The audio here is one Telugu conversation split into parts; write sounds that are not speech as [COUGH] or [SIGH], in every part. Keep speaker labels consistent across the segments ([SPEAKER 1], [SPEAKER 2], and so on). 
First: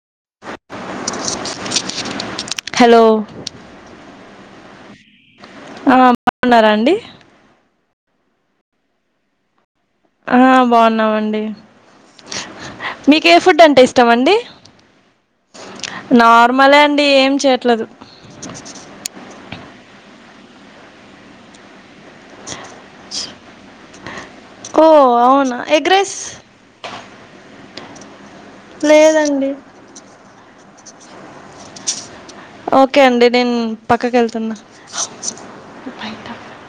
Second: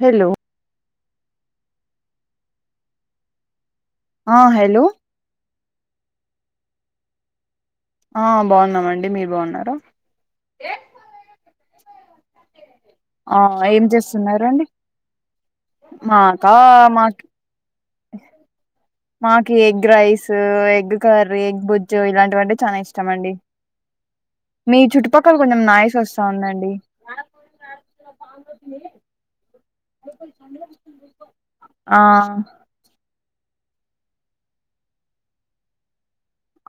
[SPEAKER 1] హలో
[SPEAKER 2] హలో
[SPEAKER 1] ఆ హలో
[SPEAKER 2] ఆ బాగున్నారా అండి.
[SPEAKER 1] ఆ బాగున్నామండి. మీరు బాగున్నారా!
[SPEAKER 2] ఆ బాగున్నామండి. మీకు ఏ
[SPEAKER 1] ఆ
[SPEAKER 2] ఫుడ్
[SPEAKER 1] ఏం
[SPEAKER 2] అంటే ఇష్టం అండి.
[SPEAKER 1] చేస్తున్నారండి మాకా
[SPEAKER 2] నార్మలే అండి
[SPEAKER 1] మాకి
[SPEAKER 2] ఏం చేయట్లేదు
[SPEAKER 1] కి egg rice, egg curry, egg బుజ్జు, ఇలాంటివంటే చాలా ఇష్టం అండి. మీ
[SPEAKER 2] ఓ
[SPEAKER 1] చుట్టుపక్కల
[SPEAKER 2] అవునా
[SPEAKER 1] కొంచెం
[SPEAKER 2] ఎగ్
[SPEAKER 1] నాయిస్
[SPEAKER 2] రైస్
[SPEAKER 1] వస్తా ఉందాండి.
[SPEAKER 2] లేదండి.
[SPEAKER 1] ఆ
[SPEAKER 2] ఓకే అండి. నేను పక్కకు వెళ్తున్నా.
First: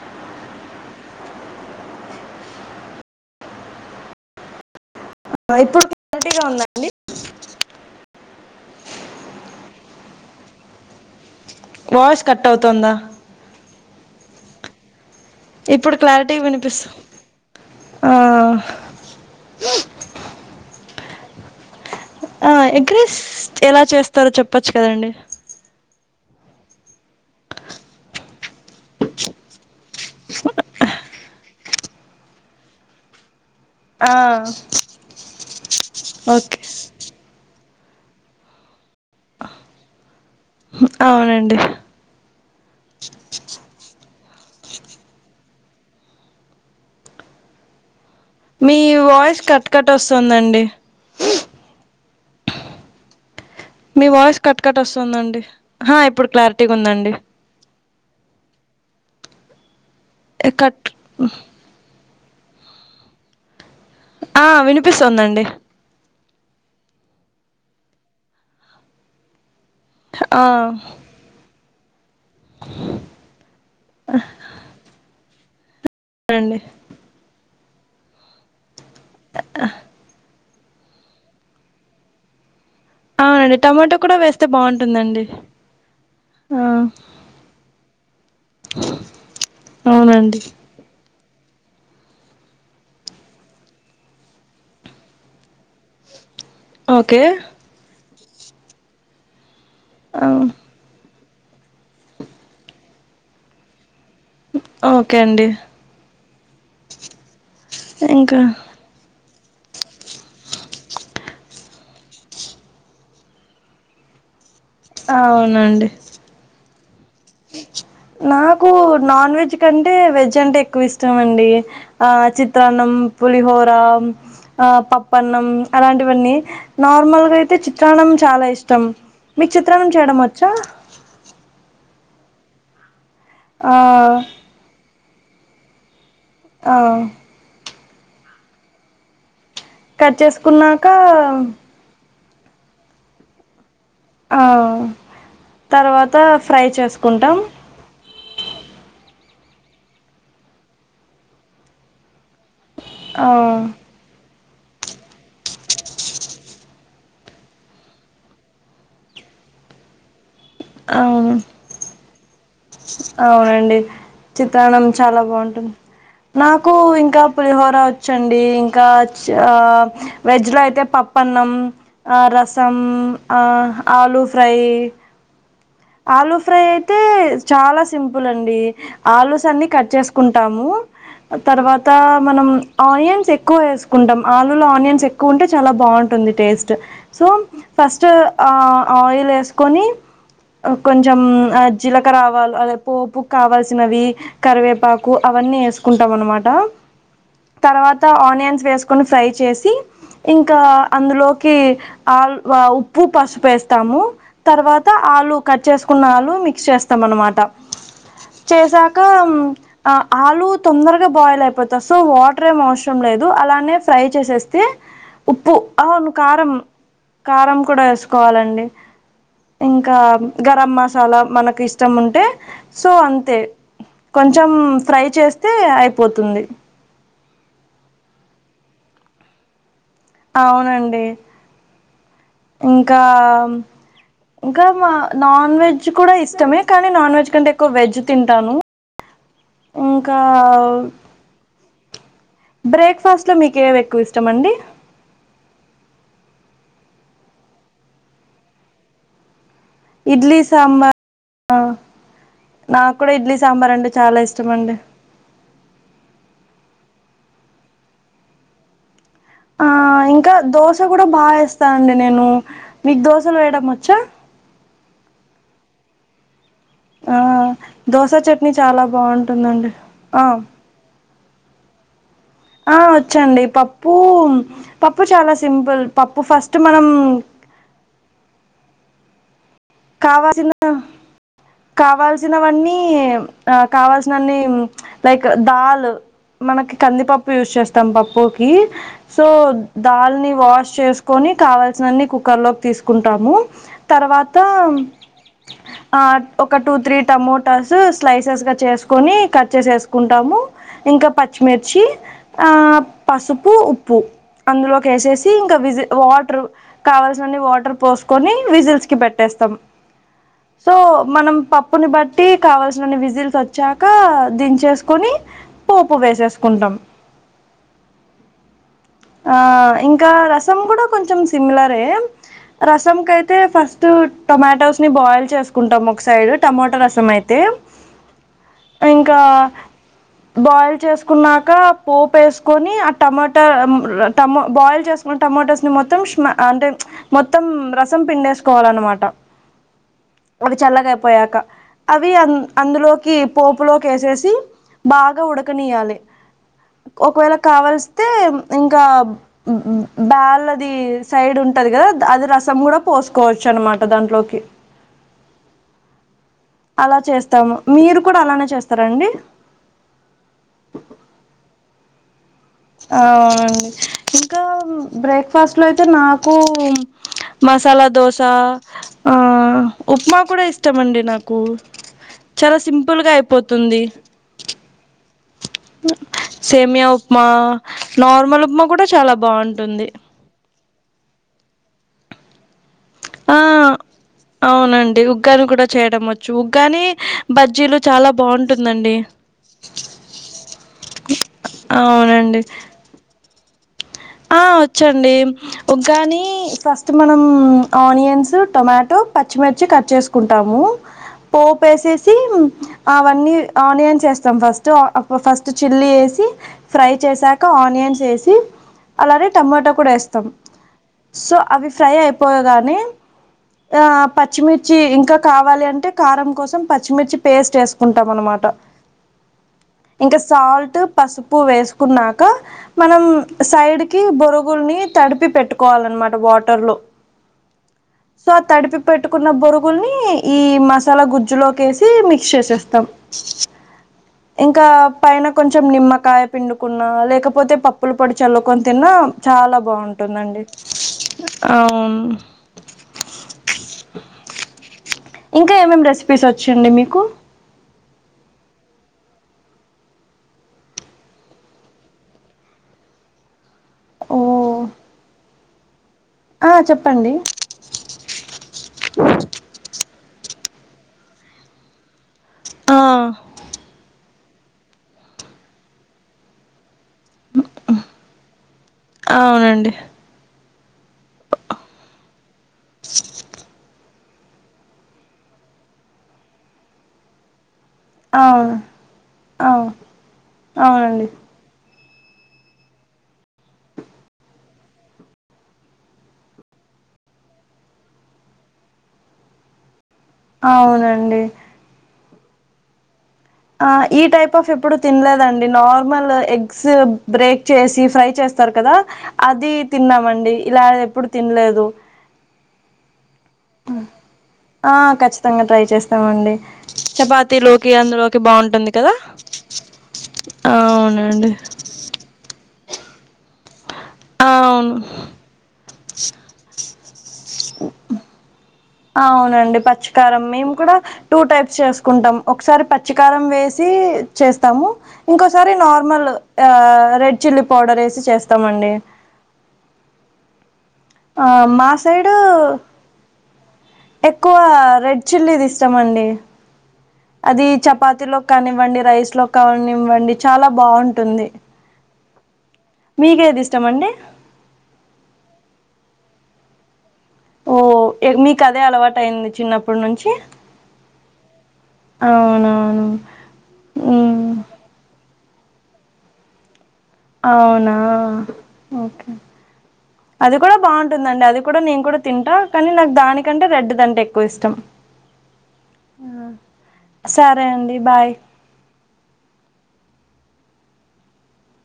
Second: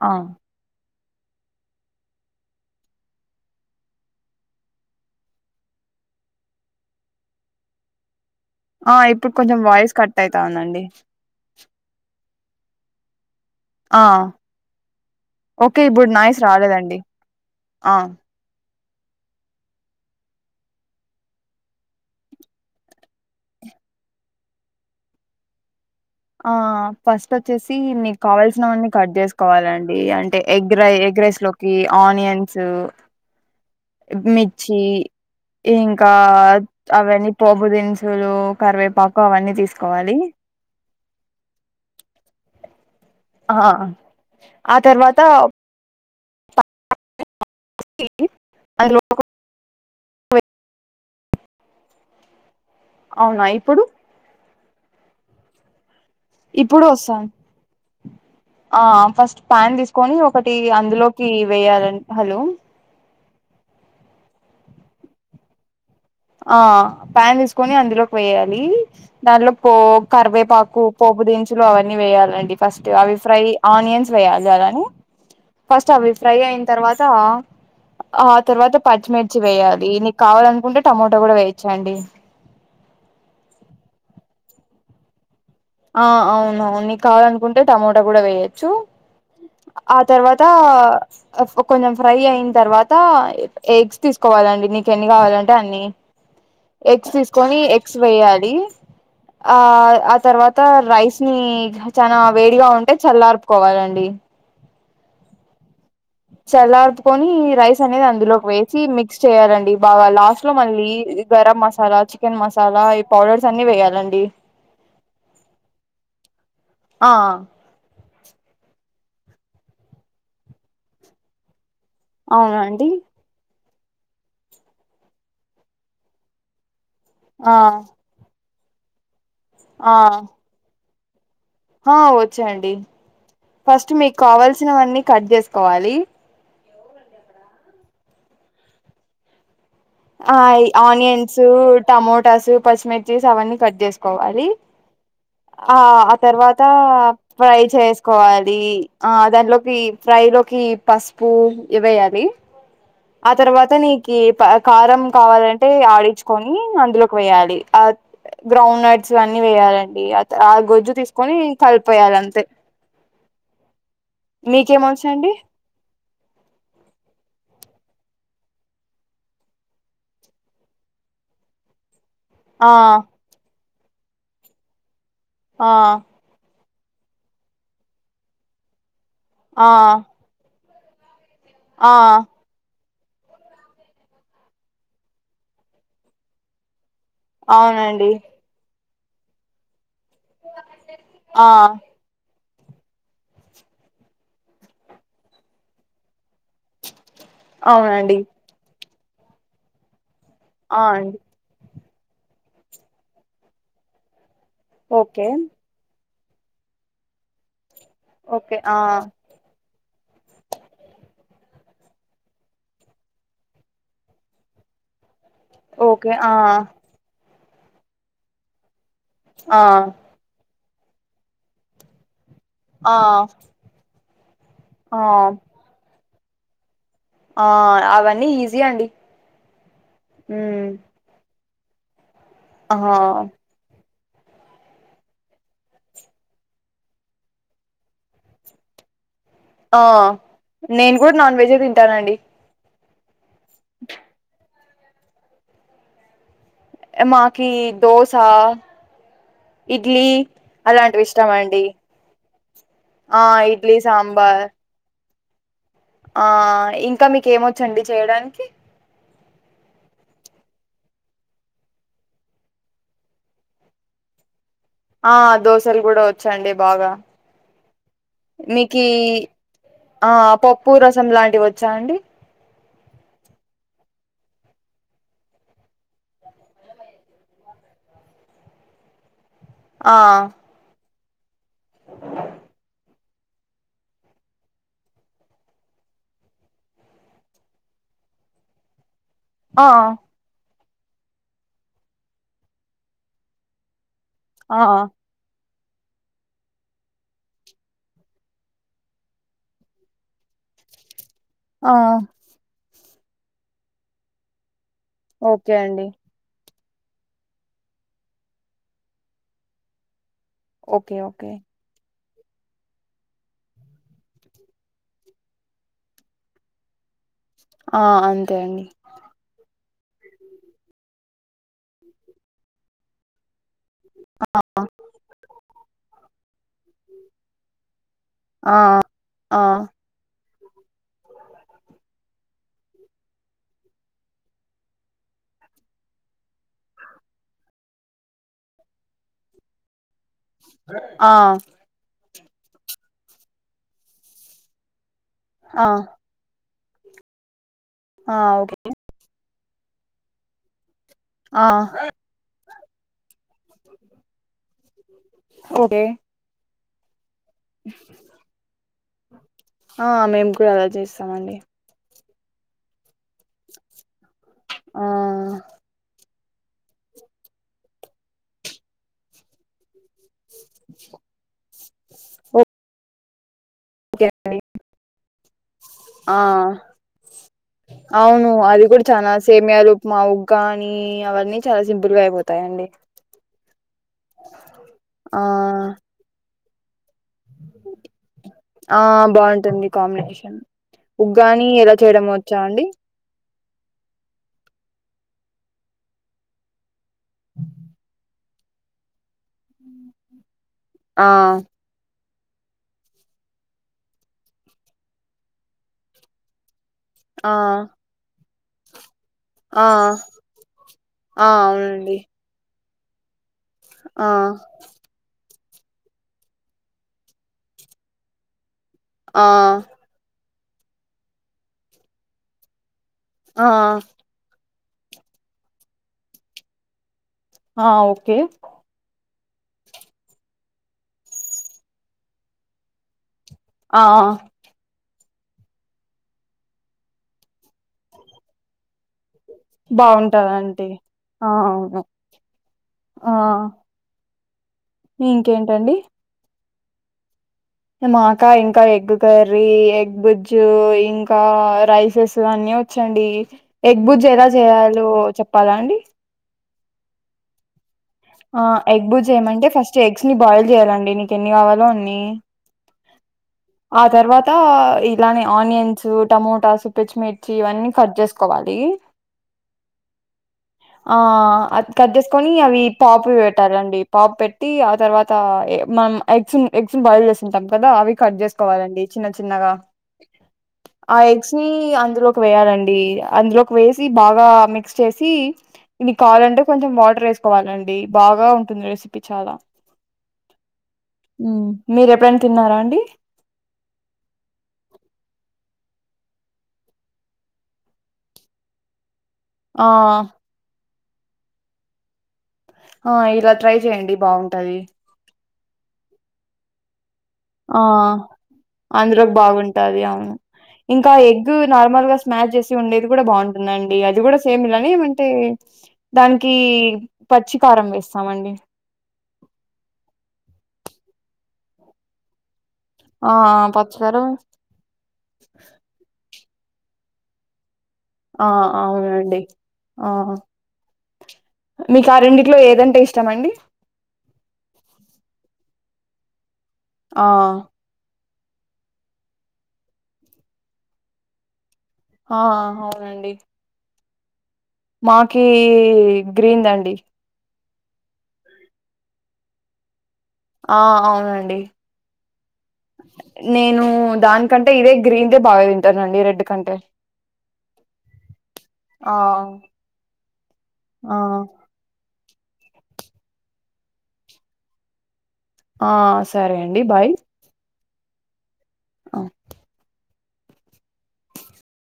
[SPEAKER 1] ఆ
[SPEAKER 2] ఇప్పుడు క్లారిటీగా ఉందాండి.
[SPEAKER 1] ఆ ఇప్పుడు కొంచెం వాయిస్ కట్ అయితా ఉందండి.
[SPEAKER 2] వాయిస్ కట్ అవుతుందా
[SPEAKER 1] ఆ ఓకే
[SPEAKER 2] ఇప్పుడు క్లారిటీ
[SPEAKER 1] నాయిస్
[SPEAKER 2] వినిపిస్తు
[SPEAKER 1] రాలేదండి
[SPEAKER 2] ఆ ఏయ్ ఆ ఎగ్ రైస్ ఎలా చేస్తారో చెప్పచ్చు కదండి.
[SPEAKER 1] ఆ ఫస్ట్ వచ్చేసి నీకు కావాల్సినవన్నీ కట్ చేసుకోవాలండి అంటే ఎగ్ రై ఎగ్ రైస్ లోకి ఆనియన్సు
[SPEAKER 2] ఆ
[SPEAKER 1] మిర్చి ఇంకా
[SPEAKER 2] ఓకే
[SPEAKER 1] అవన్నీ పో పుదినుసులు కరివేపాకు అవన్నీ తీసుకోవాలి.
[SPEAKER 2] అవునండి
[SPEAKER 1] ఆ ఆ తర్వాత
[SPEAKER 2] మీ
[SPEAKER 1] అందులో
[SPEAKER 2] వాయిస్ కట్ కట్
[SPEAKER 1] వే
[SPEAKER 2] వస్తుందండి.
[SPEAKER 1] అవునా ఇప్
[SPEAKER 2] మీ వయిస్ కట్ కట్ వస్తుందండి హా ఇప్పుడు క్లారిటీగా
[SPEAKER 1] ఇప్పుడు
[SPEAKER 2] ఉందండి.
[SPEAKER 1] వస్తాను ఆ ఫస్ట్ ప్యాన్ తీసు కొని ఒకటి
[SPEAKER 2] కట్
[SPEAKER 1] అందులోకి వేయాలని హలో
[SPEAKER 2] ఆ వినిపిస్తోందండి.
[SPEAKER 1] ఆ ప్యాన్ తీసుకొని అందులోకి వేయాలి దానిలో పో కర్వే
[SPEAKER 2] ఆ
[SPEAKER 1] పాకు పోపుదినుసులు [UNINTELLIGIBLE] అవన్నీ వేయాలి చూడండి ఫస్ట్ అవి ఫ్రై ఆనియన్స్ వేయాలి అలానే ఫస్ట్ అవి ఫ్రై
[SPEAKER 2] అండి
[SPEAKER 1] అయిన తర్వాతా ఆ తర్వాత పచ్చిమిర్చి వేయాలి నీకు కావాలే టొమోటో కూడా వేయొచ్చండి.
[SPEAKER 2] అవునండి టమాటో కూడా వేస్తే బాగుంటుందండి.
[SPEAKER 1] ఆ
[SPEAKER 2] ఆ
[SPEAKER 1] అవునవును నీకు కావాలనుకుంటే టమోటా కూడా వేయొచ్చు ఆ
[SPEAKER 2] అవునండి
[SPEAKER 1] తర్వాతా అ కొంచెం ఫ్రై అయిన తర్వాత ఎగ్స్ తీసుకోవాలండి నీకు ఎన్ని కావాలంటే అన్ని. ఎగ్స్
[SPEAKER 2] ఓకే
[SPEAKER 1] తీసుకొని ఎగ్స్ వేయాలి. రీ ఆ ఆ తర్వాత రైస్ ని చానా వేడిగా ఉంటే చల్లార్పుకోవాలండి.
[SPEAKER 2] ఓకే అండి.
[SPEAKER 1] చల్లార్పుకొని రైస్ అనేది
[SPEAKER 2] ఇంకా
[SPEAKER 1] అందులోకి వేసి మిక్స్ చేయాలండి బాగా లాస్ట్ లో మళ్ళీ గరం మసాలా చికెన్ మసాలా ఈ పౌడర్స్ అన్ని వేయాలండి.
[SPEAKER 2] అవునండి
[SPEAKER 1] ఆ
[SPEAKER 2] నాకు నాన్ వెజ్ కంటే వెజ్ అంటే ఎక్కువ ఇష్టాం అండి ఆ
[SPEAKER 1] అవునా అండి
[SPEAKER 2] చిత్రాన్నం పులిహోర్ ఆ పప్ప అన్నం అలాంటివన్నీ నార్మల్గా
[SPEAKER 1] ఆ
[SPEAKER 2] అయితే చిత్రాంనం చాలా ఇష్టం తం మీకు చిత్రానం
[SPEAKER 1] ఆ
[SPEAKER 2] చేయడం వచ్చా
[SPEAKER 1] ఆ వచ్చేండి
[SPEAKER 2] ఆ
[SPEAKER 1] ఫస్ట్ మీకు కావాల్సినవన్నీ కట్ చేసుకోవాలి
[SPEAKER 2] అ కట్
[SPEAKER 1] ఆ
[SPEAKER 2] చేసుకున్నాక
[SPEAKER 1] ఆనియన్సు టమోటో టాసు పచ్చిమిర్చిస్ అవన్నీ కట్ చేసి
[SPEAKER 2] ఆ
[SPEAKER 1] కోవాలి ఆ ఆ తర్వాత
[SPEAKER 2] ఫ్రై చేసుకుంటాం
[SPEAKER 1] ఫ్రై చేసుకోవాలి ఆ దానిలోకి ఫ్రై లోకి పసుపు ఇవేయాలి ఆ తర్వాత నీకీ కారం కావాలంటే ఆడించుకొని అందులోకి వేయాలి గ్రౌండ్ నట్స్ అన్ని వేయాలండి ఆ గొజ్జు
[SPEAKER 2] అవును
[SPEAKER 1] తీసుకొని కల్పేయాలి అంతే
[SPEAKER 2] అవునండి చిత్రాన్నం చాలా
[SPEAKER 1] మీకేమొచ్చండి
[SPEAKER 2] బాగుంటుంది నాకు ఇంకా పులిహోర వచ్చండి ఇంకా ఆవెజ్ లో అయితే పప్ప అన్నం ఆ
[SPEAKER 1] ఆ
[SPEAKER 2] రసం ఆలూ ఫ్రై
[SPEAKER 1] ఆ
[SPEAKER 2] ఆలుూ ఫ్రై అయితే చాలా సింపుల్ అండి ఆలూస్ అన్నీ
[SPEAKER 1] ఆ
[SPEAKER 2] కట్ చేసుకుంటాము తర్వాత
[SPEAKER 1] ఆ
[SPEAKER 2] మనం ఆనియన్స్ ఎక్కువ వేసుకుంటాం ఆలుూలో ఆనియన్స్ ఎక్కువ ఉంటే చాలా బాగుంటుంది టేస్ట్ సో ఫస్ట్
[SPEAKER 1] అవునండి
[SPEAKER 2] ఆ ఆయిల్ వేసుకొని కొంచెం ఆ జీలక ఆవాలు అదే పోపు కావాల్సినవి కరివేపాకు అవన్నీ వేసుకుంటాం అన్ మాట తర్వాత
[SPEAKER 1] అవునండి
[SPEAKER 2] ఆనియన్స్ వేస్ కొన్ని ఫ్రై చేసి ఇంకా
[SPEAKER 1] ఆ అండి
[SPEAKER 2] అందులోకి ఆల్ వ ఉప్పు, పసుపు వేస్తాము. తర్వాత
[SPEAKER 1] ఓకే
[SPEAKER 2] ఆలుప్ చేసుకున్న ఆలు మిక్స్ చేస్తాం. అన్నమాట
[SPEAKER 1] ఓకే ఆ
[SPEAKER 2] చేసాక మ్మ్ అ ఆలు తొందరగా బాయిల్, అయిపోత సో వాటర్ ఏం అవసరం లేదు. అలానే ఫ్రై చేసేస్తే ఉప్పు అవును
[SPEAKER 1] ఓకే ఆ
[SPEAKER 2] కారం కారం కూడా వేసుకోవాలండి.
[SPEAKER 1] ఆ
[SPEAKER 2] ఇంకా గరం మసాలా, మనకు ఇష్టం. ఉంటే సో
[SPEAKER 1] ఆ
[SPEAKER 2] అంతే కొం చం ఫ్రై
[SPEAKER 1] ఆ
[SPEAKER 2] చేస్తే అయి పోతుంది.
[SPEAKER 1] ఆ అవన్నీ ఈజీయండి.
[SPEAKER 2] అవునండి.
[SPEAKER 1] ఆహా
[SPEAKER 2] ఇంకా మ్మ్ ఇంకా మా నాన్ వెజ్ కూడా ఇష్టమే కానీ నాన్ వెజ్ కంటే ఎక్కువ వెజ్ తింటాను.
[SPEAKER 1] ఆ
[SPEAKER 2] ఇంకా
[SPEAKER 1] నేన్ కూడ్ నాన్ వెజే తిం టానండి.
[SPEAKER 2] బ్రేక్ ఫాస్ట్ ట్లో మీకేవ్ ఎక్కువ ఇష్టం అండి.
[SPEAKER 1] ఏమ్మాకీ దోసా ఇడ్లీ అలాంటివి ఇష్టమండి.
[SPEAKER 2] నాకు కూడా
[SPEAKER 1] ఆ
[SPEAKER 2] సాంబార్
[SPEAKER 1] ఇడ్లీ,
[SPEAKER 2] అంటే చాలా
[SPEAKER 1] సాంబార్
[SPEAKER 2] ఇష్టం అండి
[SPEAKER 1] ఆ ఇంకా మీకు ఏమొచ్చండి. చేయడానికి
[SPEAKER 2] ఆ ఇంకా దోశ కూడా బాగేస్తానండి. నేను మీకు దోశలు వేయడం. వచ్చా
[SPEAKER 1] ఆ దోసలు కూడా వచ్చండి. బాగా
[SPEAKER 2] ఆ దోస, చట్నీ చాలా
[SPEAKER 1] మీకి
[SPEAKER 2] బాగుంటుందండి. ఆ
[SPEAKER 1] [UNINTELLIGIBLE] లాంటివి వచ్చా అండి.
[SPEAKER 2] ఆ వచ్చండి. పప్పుమ్, పప్పు చాలా సింపుల్ పప్పు ఫస్ట్ మనం
[SPEAKER 1] ఆ
[SPEAKER 2] కావాల్సిన కావాల్సినవన్నీ, ఆ కావాల్సినన్ని హ్మ్ లైక్ దాల్ మనకి కందిపప్పు యూస్ చేస్తాం. పప్పుకి సో
[SPEAKER 1] ఆ
[SPEAKER 2] దాల్ని వాష్ చేసుకొని కావాల్సినన్ని కుక్కర్ లోకి తీసుకుంటాము తర్వాత తా
[SPEAKER 1] ఆ
[SPEAKER 2] ఆ ఒక టూ త్రీ టమోటాస్ స్లైసెస్గా చేసుకొని కట్ చేసేసుకుంటాము ఇంకా
[SPEAKER 1] ఆ
[SPEAKER 2] పచ్చిమిిర్చి ఆ పసుపు ఉప్పు అందులో కేసేసి
[SPEAKER 1] ఓకే
[SPEAKER 2] ఇంకా విజ్
[SPEAKER 1] అండి
[SPEAKER 2] వాటర్ కావల్సిన అన్ని వాటర్ పోసుకొని విజిల్స్ కి పెట్ట ట్టేస్తాం సో
[SPEAKER 1] ఓకే ఓకే
[SPEAKER 2] మనం పప్పుని బట్ టీ కావల్సినన్ని విజిల్స్ వచ్చాక దించేసుకొని పోపు వేసేసుకుంటాం
[SPEAKER 1] ఆ అంతే అండి
[SPEAKER 2] ఆ ఇంకా రసం కూడా కొంచెం సిమిలరే రసం కైతే అయితే ఫస్ట్ టమాటోస్ని బాయిల్ చేసుకుంటాము ఒక సైడ్ టమాటో రసం అయితే
[SPEAKER 1] ఆ
[SPEAKER 2] ఇంకా
[SPEAKER 1] ఆ ఆ
[SPEAKER 2] బాయిల్ చేసుకున్నాక పోపు వేసుకొని ఆ టమాటా టమో బాయిల్ చేసుకున్న టమోటోస్ ని మొత్తం అంటే మొత్తం రసం పిండేసుకోవాలన్నమాట అవి చల్లగా
[SPEAKER 1] ఆ
[SPEAKER 2] అయిపోయాక అవి అందులోకి పోపులోకి వేసేసి బాగా
[SPEAKER 1] ఆ
[SPEAKER 2] ఉడకనియాలి ఒకవేళ కావల్స్తే
[SPEAKER 1] ఆ ఓకే
[SPEAKER 2] ఇంకా బెల్లది సైడ్
[SPEAKER 1] ఆ
[SPEAKER 2] ఉంటంది కదా అది ర ం కూడా పోసుకోవచ్చు అన్నమాట దాంట్లోకి
[SPEAKER 1] ఓకే
[SPEAKER 2] అలా చేస్త తం మీరు కూడా అలానే చేస్త ఇస్తారండి
[SPEAKER 1] ఆ మేము కూడా అలా చేస్తామండి
[SPEAKER 2] అవునండి ఇంకా
[SPEAKER 1] ఆ
[SPEAKER 2] బ్రేక్ఫాస్ట్ లో అయితే నాకు కు మసాలా దోస ఆ ఉప్మా కూడా ఇష్టమ అండి నాకు చాలా సింపుల్గా అయి తుంది
[SPEAKER 1] ఓకే అండి ఆ
[SPEAKER 2] సేమియా ఉప్మా
[SPEAKER 1] అవును
[SPEAKER 2] నార్మల్ ఉప్మా కూడా చాలా బాగుంటుంది
[SPEAKER 1] కానీ అవన్నీ చాలా సింపుల్ గా అయిపోతాయండి
[SPEAKER 2] ఆ అవునండి
[SPEAKER 1] ఆ
[SPEAKER 2] ఉగ్గాని కూడా చేయడం వచ్చు చ్చు ఉగ్గాని బజ్జీలు చాలా
[SPEAKER 1] ఆ
[SPEAKER 2] బాగుంటుందండి.
[SPEAKER 1] బాగుంటుంది కాంబినేషన్ ఉగ్గాని ఎలా చేయడం వచ్చా
[SPEAKER 2] అవునండి
[SPEAKER 1] అండి.
[SPEAKER 2] ఆ వచ్చండి ఉగ్గాని ఫస్ట్ ఫస్ట్ మనం ఆనియన్స్ టొమాటో పచ్చిమిర్చి కట్ చేసుకుంటా టాము
[SPEAKER 1] ఆ
[SPEAKER 2] పోపెసేసి సీ అవన్ని ఆనియన్స్ వేస్తాం ఫస్టు అప్పు ఫస్ట్ చిల్లి వేసి ఫ్రై
[SPEAKER 1] ఆ
[SPEAKER 2] చేశాక ఆనియన్స్ వేసి అలానే
[SPEAKER 1] ఆ
[SPEAKER 2] టమాటా కూడా వేస్తాం
[SPEAKER 1] ఆ
[SPEAKER 2] సో అవి ఫ్రై
[SPEAKER 1] అవునండి
[SPEAKER 2] అయిపోయగానే ఆ పచ్చిమిర్చి ఇంకా కావాలి అంటే కారం కోసం పచ్చిమిర్చి పేస్ట్ వేసుకుంటాం అనమాట
[SPEAKER 1] ఆ
[SPEAKER 2] ఇంక సాల్ట్ పసుపు వేసుకున్నాక మనం
[SPEAKER 1] ఆ
[SPEAKER 2] సైడ్కి బొరుగుల్ని తడిపి పెట్టుకోవాలన్నమాట వాటర్ లో
[SPEAKER 1] ఆ ఓకే
[SPEAKER 2] పేట్టుకున్న బొరుగుల్ని ఈ మసాలా గుజ్జులోకేసి మిక్స్ చేసేస్తాం.
[SPEAKER 1] ఆ
[SPEAKER 2] ఇంకా పైన కొంచెం నిమ్మకాయ పిండుకున్నా లేకపోతే పప్పులు పొడి చల్లు కోని తిన్న చాలా బాగుంటుందండి
[SPEAKER 1] బాగుంటదండి
[SPEAKER 2] ఆ
[SPEAKER 1] ఆ
[SPEAKER 2] ఇంకా
[SPEAKER 1] ఇంకేంటండి
[SPEAKER 2] ఏమేమేం రెసిపీస్ వచ్చ్ వచ్చండి మీకు
[SPEAKER 1] మాకా ఇంకా ఎగ్ కర్రీ ఎగ్ బుజ్జు ఇంకా రైసెస్ అన్నీ వచ్చండి. ఎగ్బుజ్
[SPEAKER 2] ఓ
[SPEAKER 1] ఎలా చేయలో చెప్పాలా అండి.
[SPEAKER 2] ఆ చెప్పండి.
[SPEAKER 1] ఆ ఎగ్ బుజ్ ఏమంటే ఫస్ట్ ఎగ్స్ ని బాయిల్ చేయాలండి నీకు ఎన్ని కావాలో అన్ని
[SPEAKER 2] ఆ
[SPEAKER 1] ఆ తర్వాత ఇలానే ఆనియన్స్ టమోటాస్ పచ్చిమిర్చి ఇవన్నీ కట్ చేసుకోవాలి.
[SPEAKER 2] అవునండి
[SPEAKER 1] ఆ అది కట్చేసుకొని అవి పాపు పెట్టాలండి పాప్ పెట్టి ఆ తర్వాత మనం ఎగ్స్ ఎగ్స్ బాయిల్ చేసింటాం పదా ఆవి కట్ చేసు
[SPEAKER 2] అవును
[SPEAKER 1] కొవాలండి చిన్న చిన్నగా
[SPEAKER 2] అవు
[SPEAKER 1] ఆ
[SPEAKER 2] అవునండి
[SPEAKER 1] ఎగస్ ని అందులోకి వేయాలండి అందులోకి వేసి బాగా మిక్స్ చేసి ఇ కావాలంటే కొంచెం వాటర్ వేసుకోవాలండి బాగా ఉంటుంది రెసిపీ చాలా
[SPEAKER 2] అవునండి
[SPEAKER 1] హ్మ్. మీరు ఎప్పుడైనా తిన్నారా అండి
[SPEAKER 2] ఆ ఈ టైప్ ఆఫ్ ఎప్పుడు తినలేదండి నార్మల్ ఎగ్స్ బ్రేక్ చేసి ఫ్రై చేస్తారు కదా అది
[SPEAKER 1] ఆ
[SPEAKER 2] తిన్నామండి ఇలా ఇప్పుడు తినలేదు
[SPEAKER 1] ఆ ఇలా ట్రై చేయండి బాగుంటది
[SPEAKER 2] కచ్చితంగా ట్రై చేస్తామండి
[SPEAKER 1] ఆ
[SPEAKER 2] చపాతీలోకి అందులోకి బాగుంటుంది కదా
[SPEAKER 1] అందులోకి బాగుంటది అవును
[SPEAKER 2] అ
[SPEAKER 1] ఇంకా
[SPEAKER 2] అవునండి
[SPEAKER 1] ఎగ్ నార్మల్ గా స్మాష్ చేసి ఉండేది కూడా బాగుంటుందండి అండి అది కూడా సేమ్
[SPEAKER 2] అవును
[SPEAKER 1] ఇలానేమంటే దానికి పచ్చికారం వేస్తామండి
[SPEAKER 2] అవునండి పచ్చకారం మేము కూడా టూ టైప్స్ చేసుకుంటాం ఒకసారి
[SPEAKER 1] ఆ
[SPEAKER 2] పచ్చికారం
[SPEAKER 1] ఆ!
[SPEAKER 2] వేసి
[SPEAKER 1] పచ్చికారం
[SPEAKER 2] చేస్తాము ఇంకోసారి నార్మల్ ఆ రెడ్ చిల్లి
[SPEAKER 1] ఆ అవునండి ఆ
[SPEAKER 2] ఆ మా
[SPEAKER 1] మీకు ఆ
[SPEAKER 2] సైడు
[SPEAKER 1] రెండింటిలో ఏదంటే ఇష్టం అండి
[SPEAKER 2] ఎక్కువ రెడ్ చిల్లీది ఇష్టమండి
[SPEAKER 1] ఆ
[SPEAKER 2] అది చపాతిలో క్కనివ్వండి రైస్ లో కా కానివ్వండి చాలా బాగుంటుంది
[SPEAKER 1] ఆ అవునండి
[SPEAKER 2] మీకేది ఇష్టం అండి
[SPEAKER 1] మాకి గ్రీన్ దండి
[SPEAKER 2] ఓ మీకు అదే అలవాట అయింది చిన్నప్పటి నుంచి
[SPEAKER 1] ఆ అవునండి
[SPEAKER 2] అవునవును
[SPEAKER 1] నేను
[SPEAKER 2] ఉమ్,
[SPEAKER 1] దానికంటే ఇదే గ్రీన్ ఇదే బాగా తింటనండి రెడ్ కంటే
[SPEAKER 2] అవునా
[SPEAKER 1] ఆ
[SPEAKER 2] ఓకే అది కూడా
[SPEAKER 1] ఆ
[SPEAKER 2] బాగుంటుందండి అది కూడా నేను కూడా తింటా కానీ నాకు దానికంటే రెడ్ దంటే ఎక్కువ ఇష్టం
[SPEAKER 1] ఆ సరే అండి బాయ్
[SPEAKER 2] సరే అండి బాయ్
[SPEAKER 1] ఆ